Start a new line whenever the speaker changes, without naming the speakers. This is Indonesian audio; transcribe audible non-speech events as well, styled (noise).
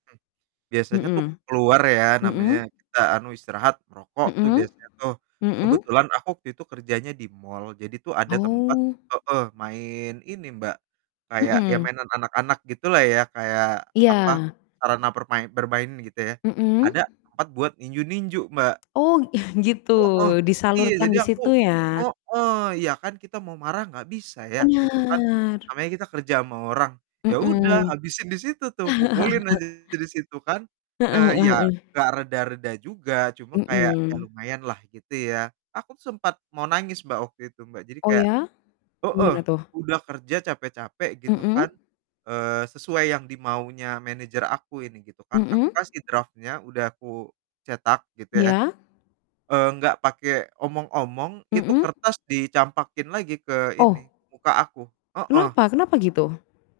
Mmm. Biasanya tuh aku
Mhm,
keluar ya, namanya
mhm.
kita, anu, istirahat, merokok tuh
Mhm,
biasanya tuh.
mhm.
Kebetulan aku waktu itu kerjanya di mall, jadi tuh ada tempat
Oh.
heeh, main ini, Mbak, kayak ya
Mhm.
mainan anak-anak gitulah ya, kayak, apa,
Iya.
sarana permai bermain gitu ya,
Mhm.
ada tempat buat ninju-ninju, Mbak.
Oh, (chuckles) gitu,
Heeh, iya,
disalurkan
jadi
di
aku
situ ya?
heeh, ya kan kita mau marah enggak bisa ya, gitu kan.
Benar.
Namanya kita kerja sama orang, ya udah,
Mhm.
habisin di situ tuh, pukulin
(chuckles)
aja di situ kan.
Heeh
Eee,
heeh
ya,
heeh.
enggak reda-reda juga, cuma kayak, ya
Mhm.
lumayanlah, gitu ya. Aku tuh sempat mau nangis Mbak, waktu itu, Mbak. Jadi
Oh
kayak
ya?
heeh,
Gimana tuh?
udah kerja capek-capek gitu kan,
Mhm.
eee, sesuai yang dimaunya manajer aku ini gitu kan, aku
Mhm.
kasih drafnya, udah aku cetak gitu ya,
Iya.
eee, nggak pakai omong-omong, itu
Mhm.
kertas dicampakin lagi ke ini,
Oh!
muka aku, heeh.
Kenapa kenapa gitu?